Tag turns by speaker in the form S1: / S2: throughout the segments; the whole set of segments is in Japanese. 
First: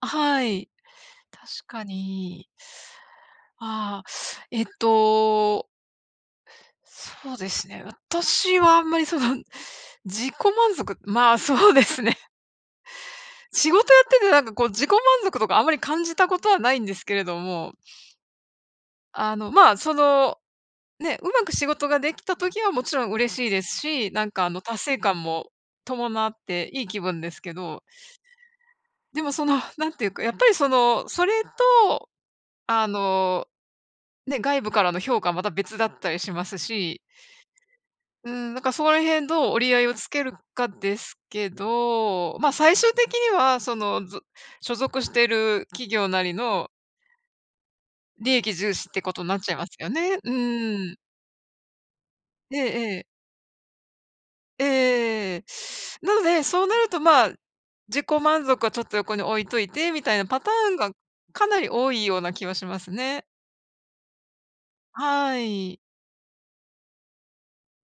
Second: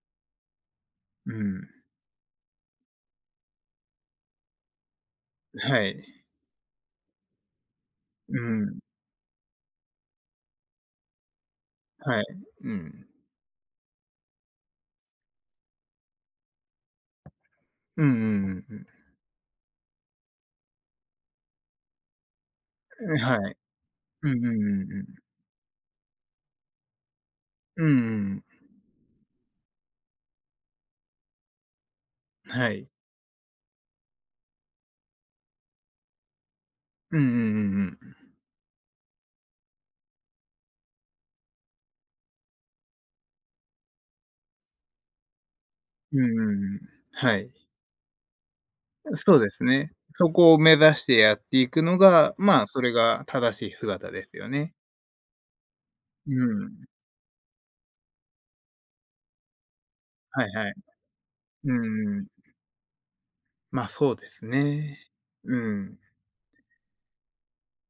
S1: あ、はい。
S2: う
S1: 確
S2: ん。
S1: かに。ああ、えっ
S2: う、
S1: と
S2: はい。
S1: そうですね、
S2: う
S1: 私は
S2: ん。
S1: あんまりその、自己満足まあそうですね。
S2: はい。うん。
S1: 仕事やってて、なんかこう自己満足とかあんまり感じたことはないんですけれども。
S2: うんうんうんうん。
S1: あの、まあその、ね、上手く仕事ができた時はもちろん
S2: う、
S1: 嬉し
S2: は
S1: い
S2: い。
S1: ですし、な
S2: う
S1: ん
S2: んうん
S1: かあの、達
S2: うん
S1: 成
S2: うん。
S1: 感も伴っていい気分ですけど
S2: うんうん。
S1: でもその、なんていうか、やっぱりそのそれと、
S2: は
S1: あ
S2: い。
S1: の、ね、外部からの評価また別だったりしますし。
S2: うんうんうんうん、うん。
S1: うん、なんかそこら辺どう折り合いをつけるかですけど、まあ最終的にはその、ず所属している企業
S2: う
S1: な
S2: ん
S1: り
S2: うん
S1: の
S2: うん。はい。
S1: 利益重視ってこ
S2: う、
S1: とにな
S2: そ
S1: っ
S2: う
S1: ち
S2: で
S1: ゃい
S2: す
S1: ますよ
S2: ね。
S1: ね。
S2: そ
S1: う
S2: こを目指
S1: ん。
S2: してやっていくのが、
S1: え
S2: まあ
S1: え
S2: それ
S1: ええ。
S2: が正しい姿ですよ
S1: えええ
S2: ね。
S1: えええええ。なの
S2: う
S1: で、そうな
S2: ん。
S1: るとまあ、自己満足はちょっと横に置いといてみたいなパ
S2: はい
S1: タ
S2: は
S1: ー
S2: い。
S1: ンが、かなり
S2: う
S1: 多い
S2: ん
S1: よう
S2: うん。
S1: な気はしますね。
S2: まあ、そうですね、
S1: は
S2: う
S1: い。
S2: ん。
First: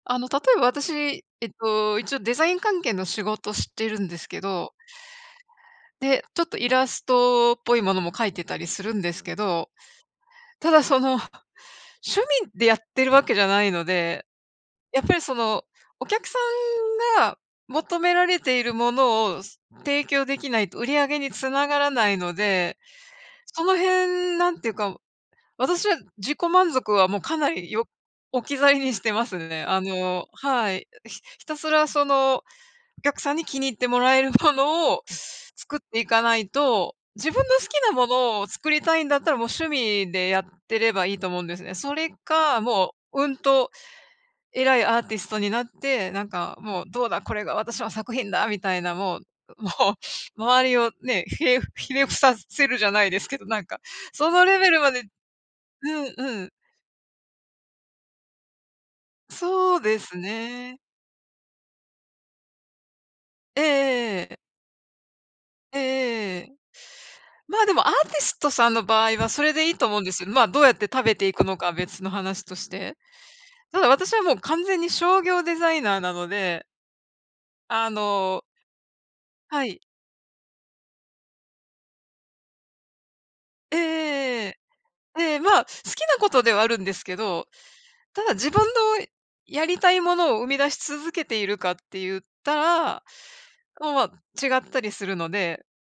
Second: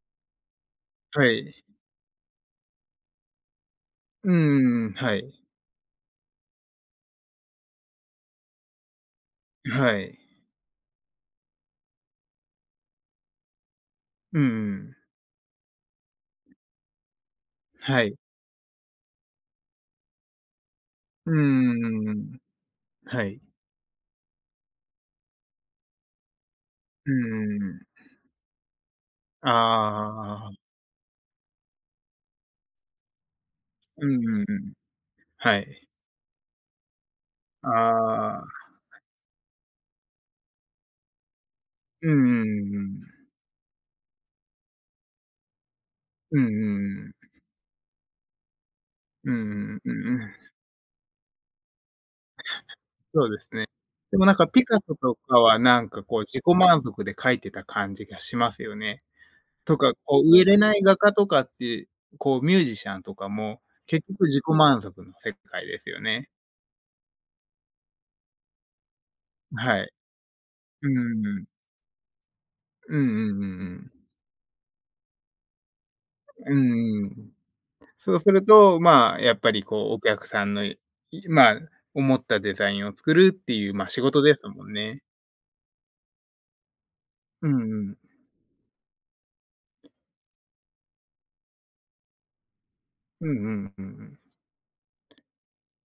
S1: あの例えば私、
S2: は
S1: えっ
S2: い。
S1: と、一応デザイン関係の仕事してるんで
S2: う
S1: すけど。
S2: ーん、はい。
S1: で、ちょっとイラストっぽいものも描いてたりするんですけど、
S2: う、はい。
S1: ただその趣味でやってるわけじゃないので、
S2: うんうん。
S1: やっぱりそのお客さんが求
S2: は
S1: め
S2: い。
S1: られているものをす提供できないと売り上げに
S2: う
S1: 繋
S2: んう
S1: が
S2: んう
S1: ら
S2: ん
S1: な
S2: う
S1: い
S2: んう
S1: の
S2: ん。
S1: で、
S2: はい。
S1: その辺なんていうか、私は自己満足は
S2: う
S1: もう
S2: んう
S1: かな
S2: んう
S1: り
S2: ん。
S1: よ置き去りにしてます
S2: ああ
S1: ね。あ
S2: あ
S1: の
S2: あああああ。
S1: はい、ひひたすらその、お客さんに気に入っても
S2: うん
S1: らえる
S2: うん、
S1: も
S2: うん。
S1: のを
S2: は
S1: 作っ
S2: い。
S1: ていかないと、自分の好きなも
S2: あ
S1: のを作
S2: あ。
S1: りたいんだったら、もう趣味でやってればいいと思うんですね。そ
S2: う
S1: れ
S2: んうん
S1: か、
S2: うんう
S1: もう、
S2: ん。
S1: うんと、偉いアーティストになって、なん
S2: うんう
S1: かもう
S2: ん
S1: ど
S2: う
S1: う
S2: ん。
S1: だ、これが私の作品だみたいな、もう
S2: うん
S1: も
S2: うん。うう
S1: う、
S2: ん。
S1: 周りをね、ひれひれ伏させるじゃないで
S2: そ
S1: す
S2: う
S1: け
S2: で
S1: ど、
S2: す
S1: なん
S2: ね。
S1: か、
S2: でも
S1: そ
S2: なん
S1: の
S2: か
S1: レ
S2: ピ
S1: ベ
S2: カ
S1: ルま
S2: ソ
S1: で
S2: とかはなん
S1: う
S2: か
S1: ん
S2: こう自
S1: う
S2: 己
S1: ん。
S2: 満足で描いてた感じがしますよね。
S1: そ
S2: と
S1: う
S2: か
S1: です
S2: こう売れな
S1: ね。
S2: い画家とかって、こうミュージシャンとか
S1: え
S2: も、
S1: えええ
S2: 結
S1: ええ
S2: 局
S1: ええ、え。
S2: 自己満足の世界
S1: え
S2: で
S1: えええ
S2: すよね。
S1: ええええ。まあ、でもアーティストさんの場合はそれ
S2: ん、
S1: でいい
S2: は
S1: と
S2: い。
S1: 思うんですよ。まあどうやって
S2: う
S1: 食べ
S2: ん
S1: てい
S2: う
S1: く
S2: ん。
S1: のかは別の話として。
S2: うんうんうんう
S1: ただ
S2: ん。
S1: 私はもう完全に商業デザイナーなの
S2: うん
S1: で
S2: うん、ん。
S1: あ
S2: そうす
S1: の
S2: ると、まあやっぱり
S1: はい。
S2: こうお客さんの、いまあ思ったデザインを作るっていう
S1: えええええ
S2: まあ仕事で
S1: ええええ
S2: す
S1: え。
S2: もんね。
S1: ええ、まあ好きなことではあるんですけど、
S2: うんうん。
S1: ただ自分のやりたいものを生み出し続けているかって言ったら、
S2: うんうん、うんう
S1: おお、ま
S2: ん。
S1: あ違ったりするので